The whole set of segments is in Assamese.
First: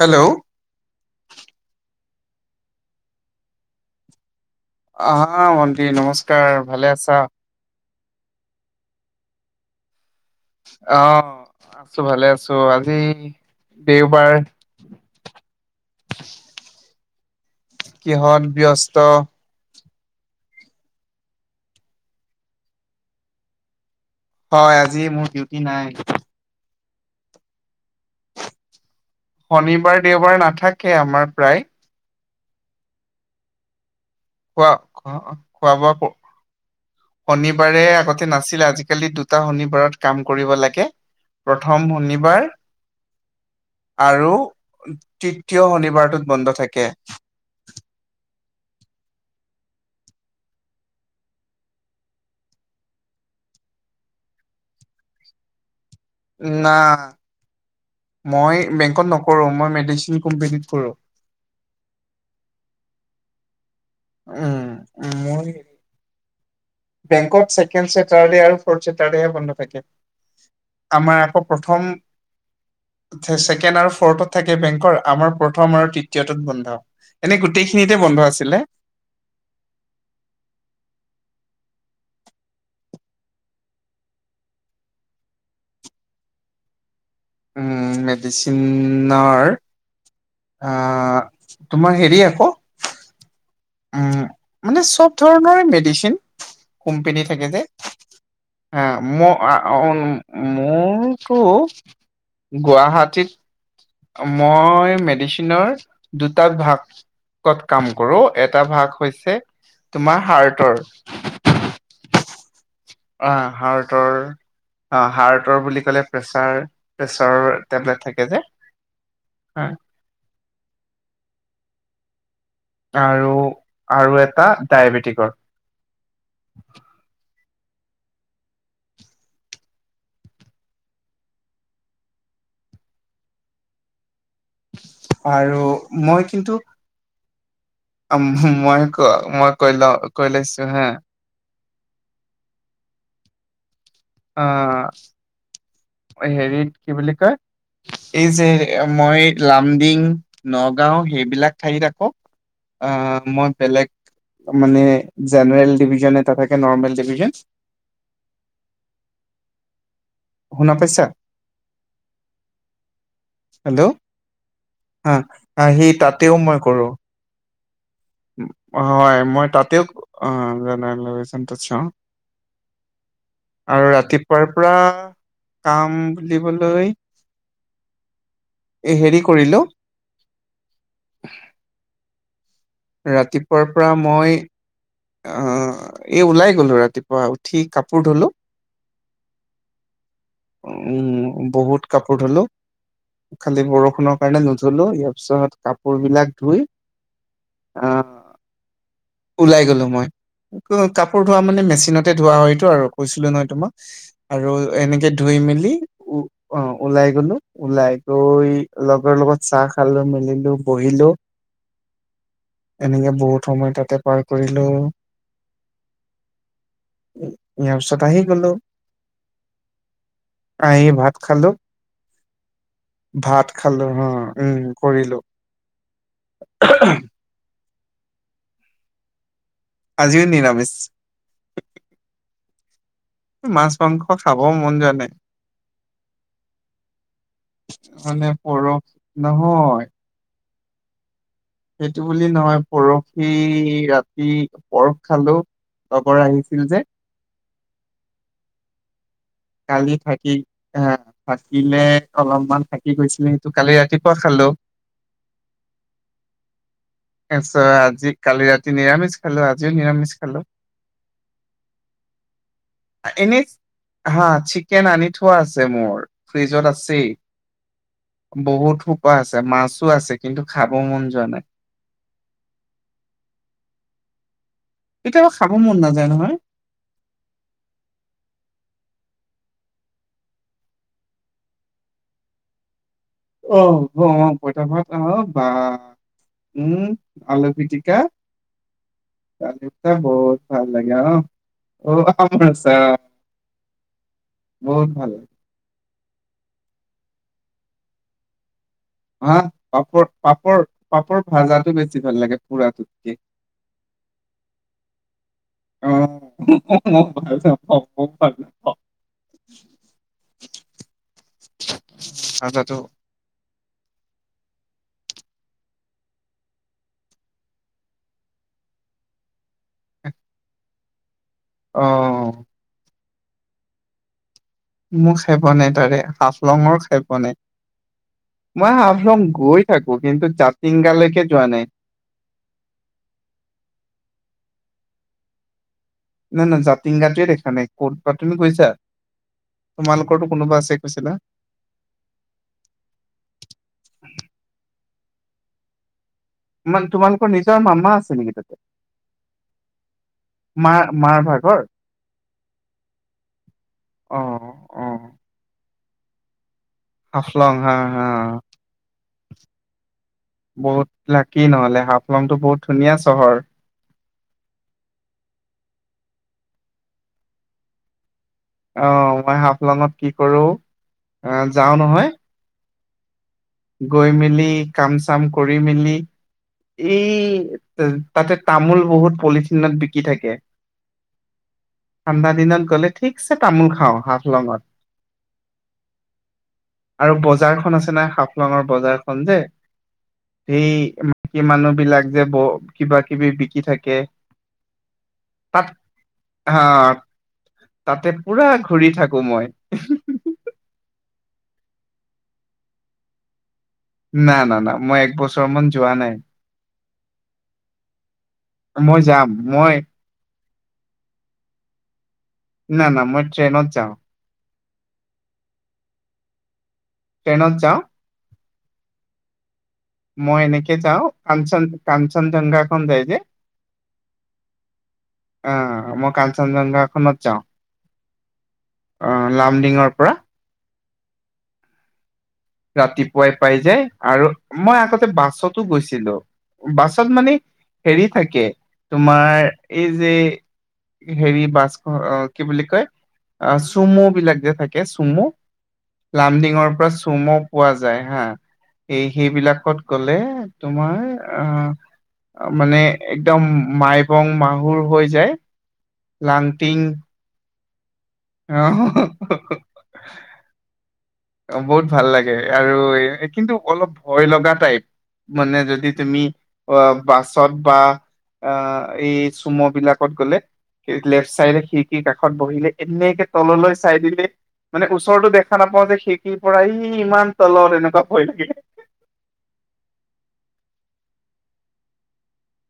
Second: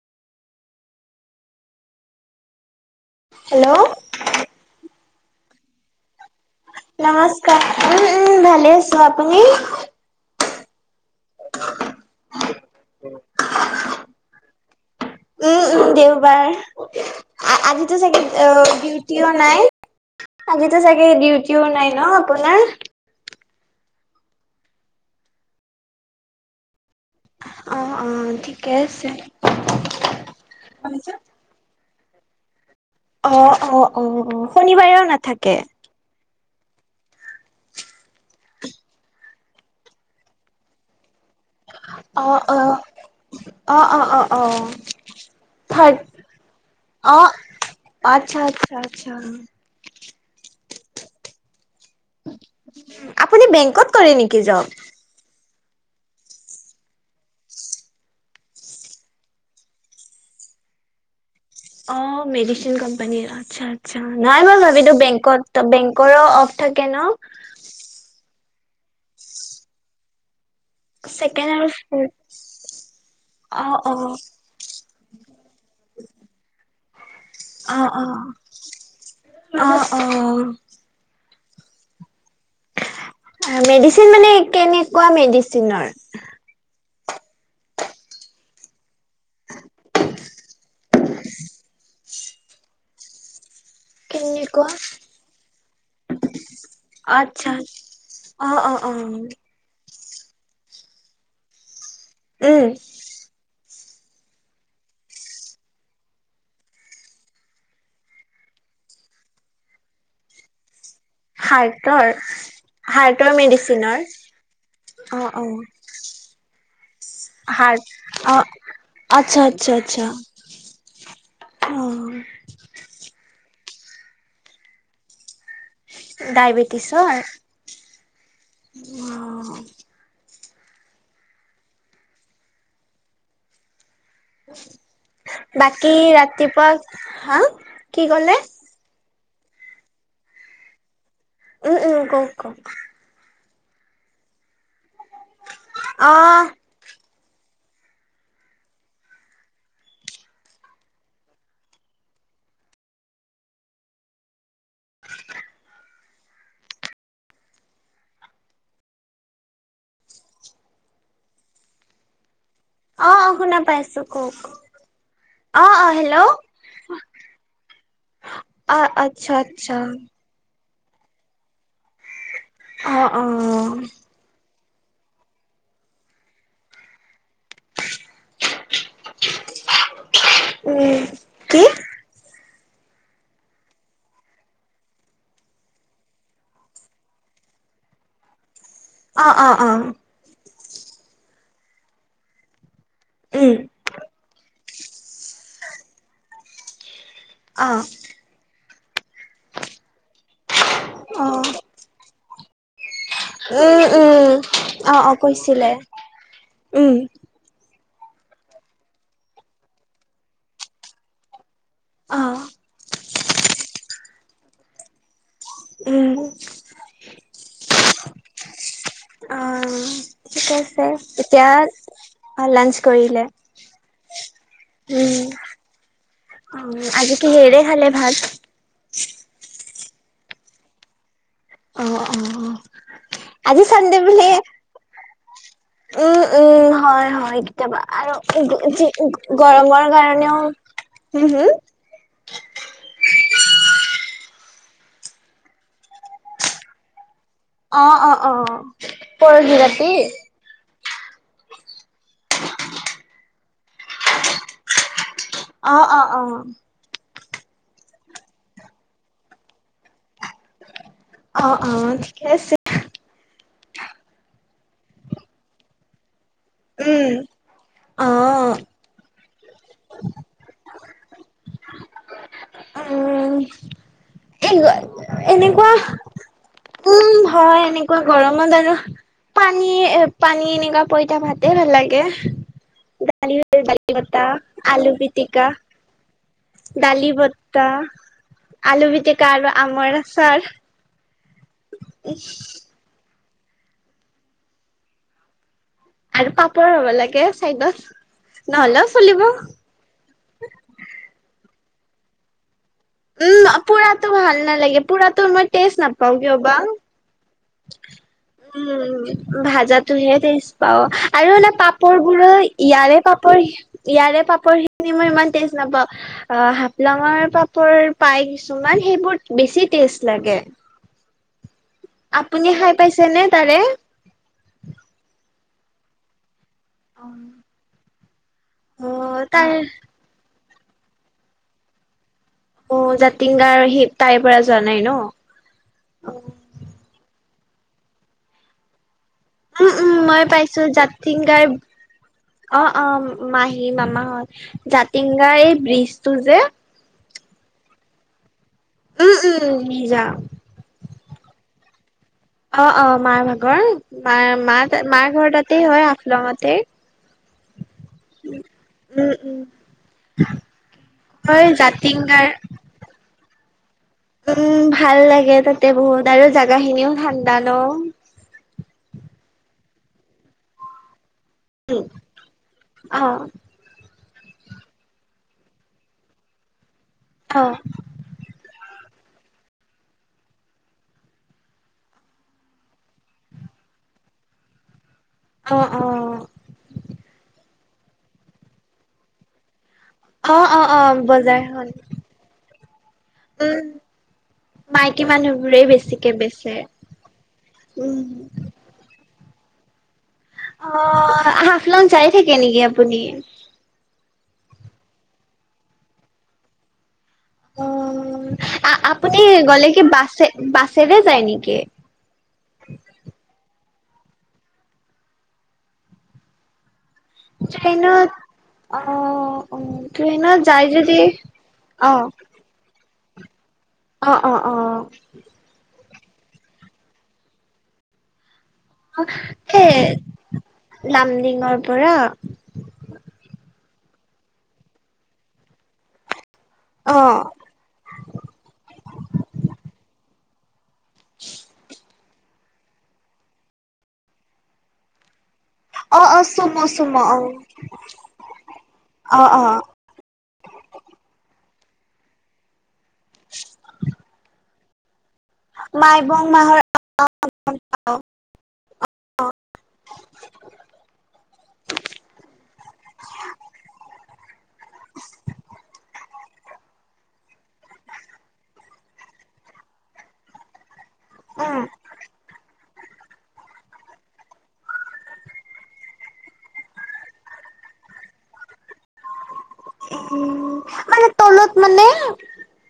Hello hello. আহা ভণ্টি নমস্কাৰ ভালে আছা? নমস্কাৰ উম, উম ভালে আছো। আপুনি? অ, আছো ভালে আছো আজি দেওবাৰ উম উম দেওবাৰ আজি। আজিতো চাগে কিহত অ ব্যস্ত ডিউটিও নাই আজিতো চাগে ডিউটিও নাই ন আপোনাৰ? হয় আজি মোৰ ডিউটি নাই। অ অ ঠিকে আছে। শনিবাৰ, দেওবাৰ, নাথাকে আমাৰ প্ৰায়। অ অ অ অ খোৱা শনিবাৰেও নাথাকে। [unintelligible] শনিবাৰে আগতে নাছিলে আজিকালি দুটা শনিবাৰত কাম কৰিব লাগে। প্ৰথম অ শনিবাৰ অ অ অ অ আৰু অ তৃতীয় থাৰ্ড শনিবাৰটোত বন্ধ থাকে। অ আচ্ছা, আচ্ছা, আচ্ছা, আপুনি বেংকত কৰে নেকি জব? না মই বেংকত নকৰো মই মেডিচিন কোম্পনীত কৰো। অ মেডিচিন কোম্পানীৰ আচ্ছা আ ছা নাই হোৱা ভাবিতো উম মোৰ বেংকত বেংকৰ অফ থাকে। ন বেংকত ছেকেণ্ড ছেটাৰডে আৰু ফৰ্ড ছেটাৰডেহে বন্ধ থাকে। আমাৰ আকৌ ছেকেণ্ড প্ৰথম আৰু ছেকেণ্ড অ', আৰু অ', ফৰ্থত থাকে বেংকৰ আমাৰ প্ৰথম আৰু তৃতীয়টো বন্ধ। এনেই অ', গোটেইখিনিতে বন্ধ অ', আছিলে। অ', অহ', মেডিচিন মানে কেনেকুৱা মেডিচিনৰ উম', মেডিচিনৰ', অহ', তোমাৰ হেৰি আকৌ', উম', কেনেকুৱা মানে চব ধৰণৰে মেডিচিন', কোম্পানী থাকে আচ্ছা যে অ', ', অ', হা', অ', -মো', আহ', -অহ', -উম', মোৰতো উম, গুৱাহাটীত', মই মেডিচিনৰ দুটা ভাগ', ত', কাম কৰোঁ এটা ভাগ হৈছে তোমাৰ হাৰ্টৰ', হাৰ্টৰ? হাৰ্টৰ অ', মেডিচিনৰ হাৰ্টৰ, অ', হাৰ্টৰ, বুলি ক'লে প্ৰেচাৰ', হাৰ্ট, অ', আচ্ছা', - আচ্ছা', - আচ্ছা', উম', আৰু', - আৰু', এটা ডায়েবেটিকৰ', ডায়েবেটিছৰ? উম', আৰু বাকী মই কিন্তু ৰাতিপুৱা হা কি ক'লে? মই', ক', মই কৈলো কৈ লৈছোঁ হা', উম', - উম', কওক', - কওক', অ', অ', হেৰিত কি বুলি কয়? এই যে', মই লামডিং, নগাঁও, সেইবিলাক ঠাইত আকৌ', আহ', -আহ', মই বেলেগ', মানে জেনেৰেল ডিভিজন এটা থাকে নৰ্মেল ডিভিজন', শুনা পাইছা? অ', অ', শুনা হেল্ল', পাইছো কওক হা', অ', সি অ', তাতেও হেল্ল' মই কৰোঁ', অ', হয়', আচ্ছা, মই আচ্ছা তাতেও ক', [unintelligible] অ', অ', আৰু ৰাতি', তাৰ পৰা কাম বুলিবলৈ', এই হেৰি কৰিলোঁ', উম', কি ৰাতিপুৱাৰ পৰা মই', অ', এই ওলাই গলোঁ, ৰাতিপুৱা উঠি কাপোৰ ধুলোঁ', অ', -অ', -অ', উম', বহুত কাপোৰ ধুলোঁ, উম খালি বৰষুণৰ কাৰণে নো', ধুলোঁ, ইয়াৰ পিছত কাপোৰ বিলাক ধুই, অ অ আহ', ওলাই গলোঁ মই, ত', কাপোৰ ধোৱা মানে মেচিনতে ধোৱা হয়তটো আৰু কৈছিলোঁ নহয় উম তোমাক', উম আৰু অ এনেকে অ ধুই মেলি কৈছিলে উ', অ', উম ওলাই গলোঁ ওলাই', ত', ওই', লগৰ লগত চাহ খালোঁ মেলিলোঁ বহিলোঁ', অহ', এনেকে বহুত সময় তাতে পাৰ কৰিলোঁ', উম', ইয়াৰ পিছত আহি গলোঁ', উম', ঠিক আহি আছে, ভাত খালো এতিয়া', লাঞ্চ কৰিলে? ভাত খালো হ উম কৰিলো উম', উম', আজি', কিহেৰে খালে ভাত? আজিও নিৰামিষ', অ', - অ', - অ', এ', মাছ মাংস খাবও মন জোৱা নাই', উম', - উম', হয়', - হয়', কেতিয়াবা আৰু মানে এ', -যে', পৰহ -এ', -যে', -এ', নহয় গৰমৰ কাৰণেও', হুম হুম, সেইটো বুলি নহয় পৰহি ৰাতি পৰশ খালো। লগৰ আহিছিল যে', অ', - অ', - অহ', কালি থাকি। আহ থাকিলে অলপমান থাকি গৈছিলে সেটো কালি ৰাতিপুৱা খালো। অ অ অ, তাৰপাছত আজি কালি ৰাতি নিৰামিষ খালো আজিও নিৰামিষ খালো। অ অ ঠিকে আছে। এনেই, হা চিকেন আনি থোৱা আছে মোৰ ফ্ৰিজত আছেই। উম অ বহুত সোপা আছে মাছো আছে কিন্তু খাব মন যোৱা নাই। অ এই কেতিয়াবা [unintelligible] খাব এনেকুৱা মন নাযায় নহয় উম হয় এনেকুৱা গৰমত আৰু পানী পানী এনেকুৱা পইতা ভাত, এ নালাগে অ দালি পাতা অ পইতা [unintelligible] ভাত আলু আহ বা পিটিকা। উম দালি আলু বতা পিটিকা আলু পিটিকা আৰু আলু পিটিকা আমৰ বহুত আচাৰ। ভাল লাগে অ অ [unintelligible] বহুত ভাল লাগে। আৰু পাপৰ হ'ব লাগে চাইদত নহ'লে, হা পাপৰ পাপৰ পাপৰ ভাজাটো বেছি ভাল লাগে পুৰাটোতকে। উম পুৰাতো ভাল নালাগে পুৰা তো মই, টেষ্ট নাপাও কিয় বা [unintelligible] উম ভাজাতো হে তেজ পাও আৰু পাপৰ বোৰৰ ভাজাটো ইয়াৰে। পাপৰ ইয়াৰে পাপৰ খিনি মই ইমান তেজ নাপাওঁ। অ হাপলংৰ পাপৰ পাই কিছুমান সেইবোৰ বেছি টেষ্ট লাগে। অ আপুনি খাই পাইছে নে তাৰে। মোৰ খাই পোৱা নাই তাৰে হাফলংৰ, খাই পোৱা নাই মই অ হাফলং তাৰ গৈ থাকো কিন্তু জাতিংগালৈকে যোৱা নাই। অ জাতিংগাৰ সি তাইৰ পৰা যোৱা নাই ন। নাই ন জাতিংগাটোৱে দেখা নাই ক'ত পাতনি তুমি গৈছা। উম উম মই তোমালোকৰতো কোনোবা পাইছো আছে কৈছিলা জাতিংগাৰ, অ অ মাহী মামাহত জাতিংগাই ব্ৰিজটো যে। ইমান তোমালোকৰ নিজৰ মামা আছে নিকি তাত। উম উম নিজা, মা মাৰ ভাগৰ। অ অ মাৰ ভাগৰ অ মাৰ মাৰ অ মাৰ ঘৰ তাতেই হয় হাফলংতেই। হাফলং হা, হা উ উম উম, বহুত লাকি হয় নহলে হাফলং জাতিংগাৰ টো বহুত ধুনীয়া চহৰ। উম ভাল লাগে তাতে বহু তাৰে জাগা খিনিও ঠাণ্ডা ন। অ মই হাফলংত কি কৰো অ যাও উম নহয়। অ গৈ মেলি কাম চাম কৰি মেলি অ এই তাতে তামোল বহুত পলিথিনত বিকি থাকে। ঠাণ্ডা দিনত গ'লে ঠিকছে তামোল খাওঁ হাফলংত, অ অ, আৰু বজাৰখন আছে না হাফলংৰ বজাৰখন যে। অ অ সেই অ মাইকী বজাৰখন মানুহ বিলাক যে ব কিবা কিবি বিকি উম থাকে। মাইকী মানুহবোৰেই তাত বেছিকে বেচে। হা উম তাতে পুৰা ঘূৰি থাকো মই। অ, হাফলঙং যাই থাকে নেকি আপুনি? না না না মই এক বছৰ মান যোৱা নাই। আ মই আপুনি যাম গ'লে মই কি বাছে বাছেৰে যায় নেকি। না, না মই ট্ৰেইনত যাওঁ। ট্ৰেইনত অ অ ট্ৰেইনত মই যাই এনেকে যাও যদি কাঞ্চন অ কাঞ্চনজংঘাখন যায় যে। অ, অ, অ। অ, মই কাঞ্চনজংঘাখনত যাওঁ। অ এ লামডিঙৰ পৰা লামডিংৰ পৰা ৰাতিপুৱাই পাই যায় আৰু মই আগতে বাছতো গৈছিলো। অ বাছত মানে হেৰি থাকে, তোমাৰ এই যে হেৰি বাছ অ কি বুলি কয় অ চুমু বিলাক যে থাকে চুমু। অ-অ চুম', চুম'। চুম' পোৱা যায় হা। এই অ অ সেইবিলাকত গ'লে তোমাৰ আ মানে একদম মাইবং মাহুৰ হৈ যায় মাইবং মাহৰ লাংটিং অ [unintelligible] অ, বহুত ভাল লাগে আৰু কিন্তু অলপ ভয় লগা টাইপ। মানে যদি তুমি অ বাছত বা আ এই চুম' বিলাকত গ'লে লেফ্ট চাইডে উম খিৰিকীৰ কাষত বহিলে এনেকে তললৈ চাই দিলে মানে ওচৰতো দেখা নাপাওঁ যে। খিৰকিৰ পৰা ই ইমান তলত এনেকুৱা ভয় লাগে। উ মানে তলত মানে?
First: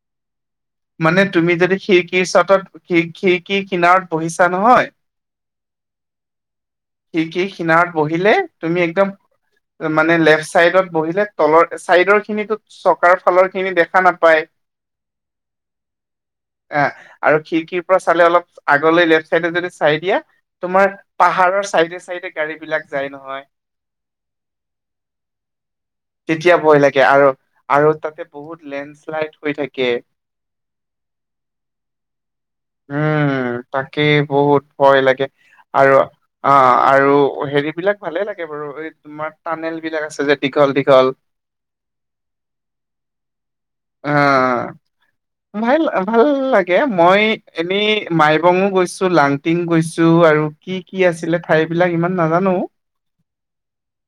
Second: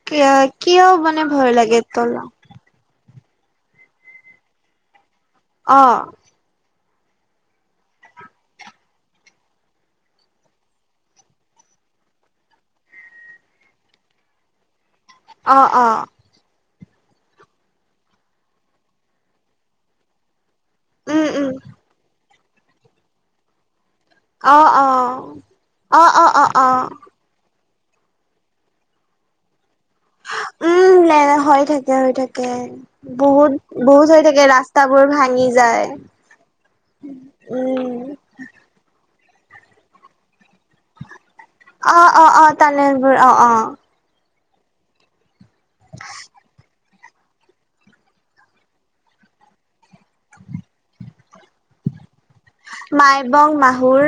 কিয়া কিয় মানে ভয় লাগে তলত? খি খিৰকী কিনাৰত বহিছা নহয় অ। খিৰকিৰ কিনাৰত বহিলে তুমি একদম মানে লেফ্ট চাইডত বহিলে তলৰ চাইডৰ খিনিতো চকাৰ ফালৰ খিনি দেখা নাপায়। অ-অ। আ আৰু খিৰিকীৰ পৰা চালে অলপ আগলৈ লেফ্ট চাইডে যদি চাই দিয়া তোমাৰ উম উম পাহাৰৰ চাইডে চাইডে গাড়ীবিলাক যায় নহয়। অ-অ, তেতিয়া অ-অ-অ-অ। ভয় লাগে আৰু আৰু তাতে বহুত লেণ্ডশ্লাইড হৈ থাকে। উম নে হৈ থাকে, হৈ থাকে। বহুত, উম তাকে বহুত হৈ থাকে। ভয় ৰাস্তাবোৰ লাগে ভাঙি যায়। আৰু অ আৰু হেৰি উম বিলাক ভালে লাগে বাৰু। এই তোমাৰ তাৰ্নেল বিলাক আছে যে দীঘল দীঘল। অ-অ-অ তাৰ্ণেলবোৰ অ, অ। অ। ভাল ভাল লাগে। মই এনেই মাইবঙো গৈছো, লাংটিং গৈছো আৰু কি কি আছিলে ঠাই বিলাক ইমান নাজানো। মাইবং মাহুৰ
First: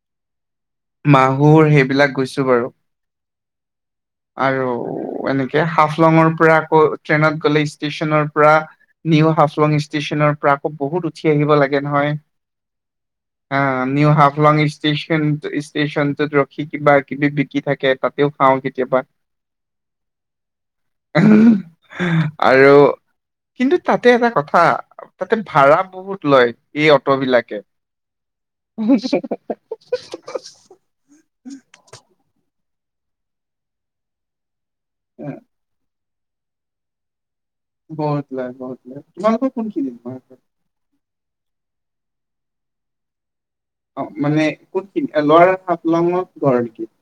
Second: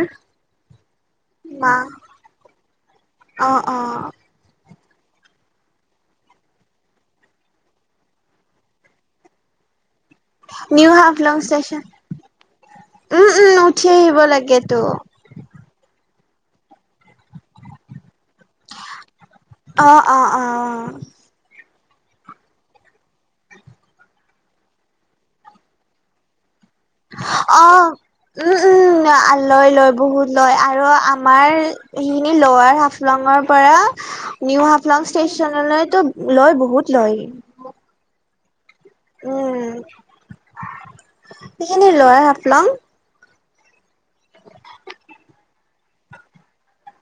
মাহুৰ মা সেইবিলাক গৈছো বাৰু। অ, অ। আৰু এনেকে হাফলঙৰ পৰা আকৌ ট্ৰেইনত গ'লে ষ্টেচনৰ পৰা নিউ হাফলং ষ্টেচনৰ পৰা আকৌ নিউ বহুত উঠি হাফলং আহিব লাগে ষ্টেচন নহয়। উম উম আ উঠি নিউ আহিব হাফলং লাগেতো ষ্টেচন ষ্টেচ ষ্টেচনটোত ৰখি কিবা কিবি বিকি থাকে। তাতেও খাওঁ কেতিয়াবা। অ-অ-অ-অ। আৰু কিন্তু তাতে এটা কথা তাতে ভাড়া বহুত লয়। এই অটো বিলাকে অ উম উম লয় লয় বহুত লয় আৰু আ- আমাৰ সেইখিনি লৱাৰ হাফলঙৰ পৰা নিউ হাফলং ষ্টেচনলৈটো লয় বহুত লয়। বহুত লয়, বহুত লয়। তোমালোকৰ কোনখিনিত পৰে? এইখিনি লয়া হাফলং অ মানে কোনখিনি লৱাৰ হাফলং ঘৰ নেকি?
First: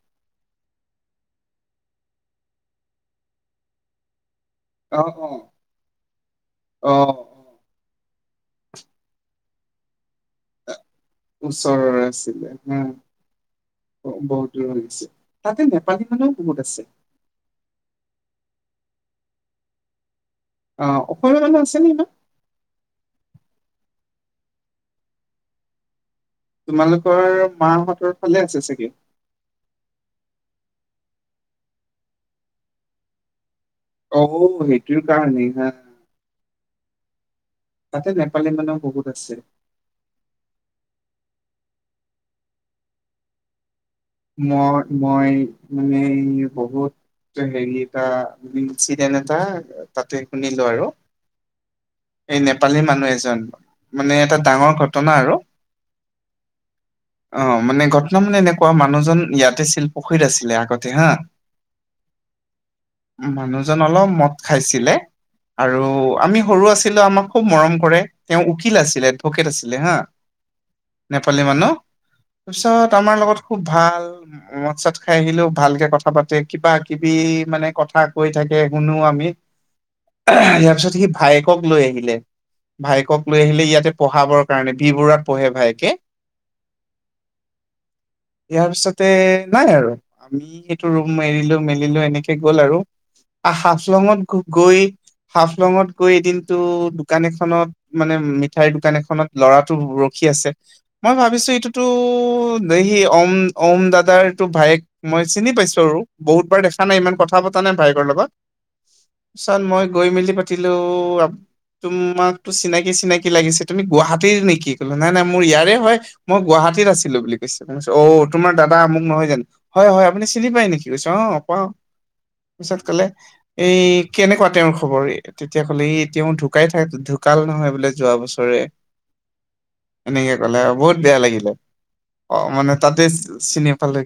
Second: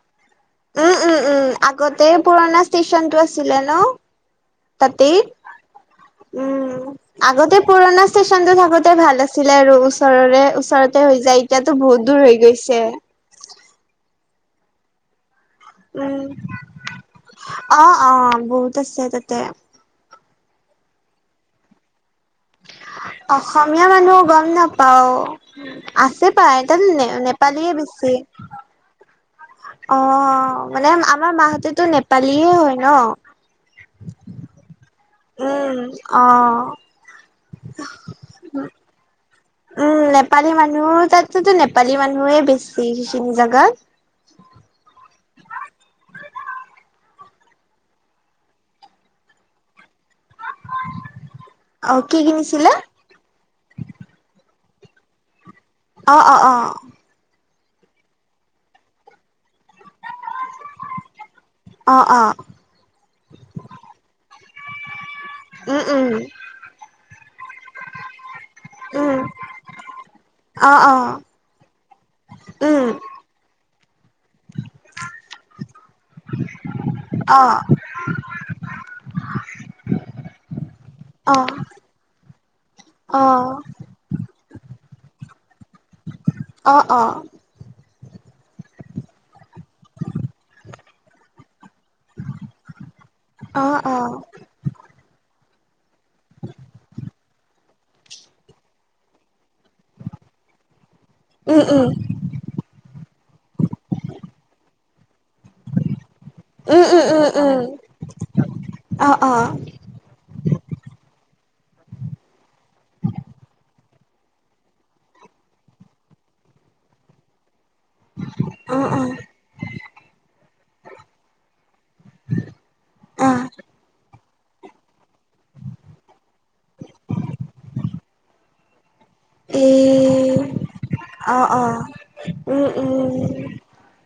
উম উম উম আগতে পুৰণা ষ্টেচনটো আছিলে ন। অ তাতে অ উম অ অ আগতে পুৰণাছ ষ্টেচনটো থাকোতে ভাল আছিলে আৰু ওচৰৰে ওচৰতে হৈ যায় এতিয়াতো ওচৰৰে বহুত দূৰ হৈ আছিলে হা গৈছে। বহুত দূৰ হৈ গৈছে তাতে নেপালী উম মানুহ বহুত আছে। অ অ বহুত আছে তাতে। অ আসমীয়া মানু্হ আছে নিকি তাত। অসমীয়া মানুহ গম নাপাওঁ। আছে পাই তাত নে নেপালীয়ে বেছি। লে আছে চাগে। অ মানে আমাৰ মাহতেতো নেপালীয়ে হয় ন। অ সেইটোৰ কাৰণেই হা উম অ। তাতে নেপালী মানুহ বহুত আছে। উম নেপালী মানুহ তাততো নেপালী মানুহয়েই বেছি সেইখিনি জেগাত। মই মই মানে বহুত হেৰি এটা চিন্তিত এনে এটা তাতে শুনিলো আৰু। অ কি এই কিনিছিলে নেপালী মানুহ এজন মানে এটা ডাঙৰ ঘটনা আৰু। অ অ অ। অ মানে ঘটনা মানে এনেকুৱা মানুহজন ইয়াতে আছিল পুখুৰীত আছিলে আগতে হা। অ অ মানুহজন অলপ মদ খাইছিলে আৰু উম উম আমি সৰু আছিলো আমাক খুব মৰম কৰে, তেওঁ উকিল আছিলে উম এডভকেট আছিলে হা। অ', অ', নেপালী মানুহ উম, তাৰপিছত আমাৰ লগত খুব ভাল মদ ছ- খাই আহিলেও ভালকে কথা পাতে কিবা কিবি অ', মানে কথা কৈ থাকে শুনো আমি ইয়াৰ পিছত সি অ', ভায়েকক লৈ আহিলে। ভাইকক লৈ অ', আহিলে ইয়াতে পঢ়াবৰ কাৰণে বি বৰুৱাত পঢ়ে ভায়েকে। অ অ। ইয়াৰ পিছতে নাই আৰু আমি সেইটো ৰুম এৰিলেও মেল- কিলো এনেকে গ'ল আৰু অ', অ', হাফলঙত গৈ হাফলঙত কৈ এদিনটো দোকান এখনত মানে মিঠাইৰ দোকান এখনত ল'ৰাটো ৰখি আছে। মই ভাবিছো উম, এইটোতো উম, দে সি অম অম দাদাৰ এইটো ভায়েক মই চিনি পাইছো আৰু। বহুত বাৰ দেখা উম, নাই ইমান উম, কথা পতা নাই উম, ভাইকৰ লগত অ', অ', পিছত মই গৈ মেলি পা- ছিলো আপ- তোমাকতো চিনাকি চিনাকি লাগিছে তুমি গুৱাহাটীৰ নেকি কলো নাই নাই মোৰ ইয়াৰে হয়। মই গুৱাহাটীত আছিলো বুলি। ক অ তোমাৰ দাদা অ', মোক নহয় জানো হয় হয় আপুনি চিনি পায় নেকি কৈছে অ পাওঁ। পিছত কলে অ', এই কেনেকুৱা তেওঁৰ খবৰ তেতিয়া ক'লে ই তেওঁ ঢুকাই থা ঢুকাল নহয় বোলে যোৱা বছৰে। এ, এনেকে ক'লে আৰু বহুত বেয়া অ', লাগিলে। অ', অ মানে উম, তাতে উম। চিনি পালে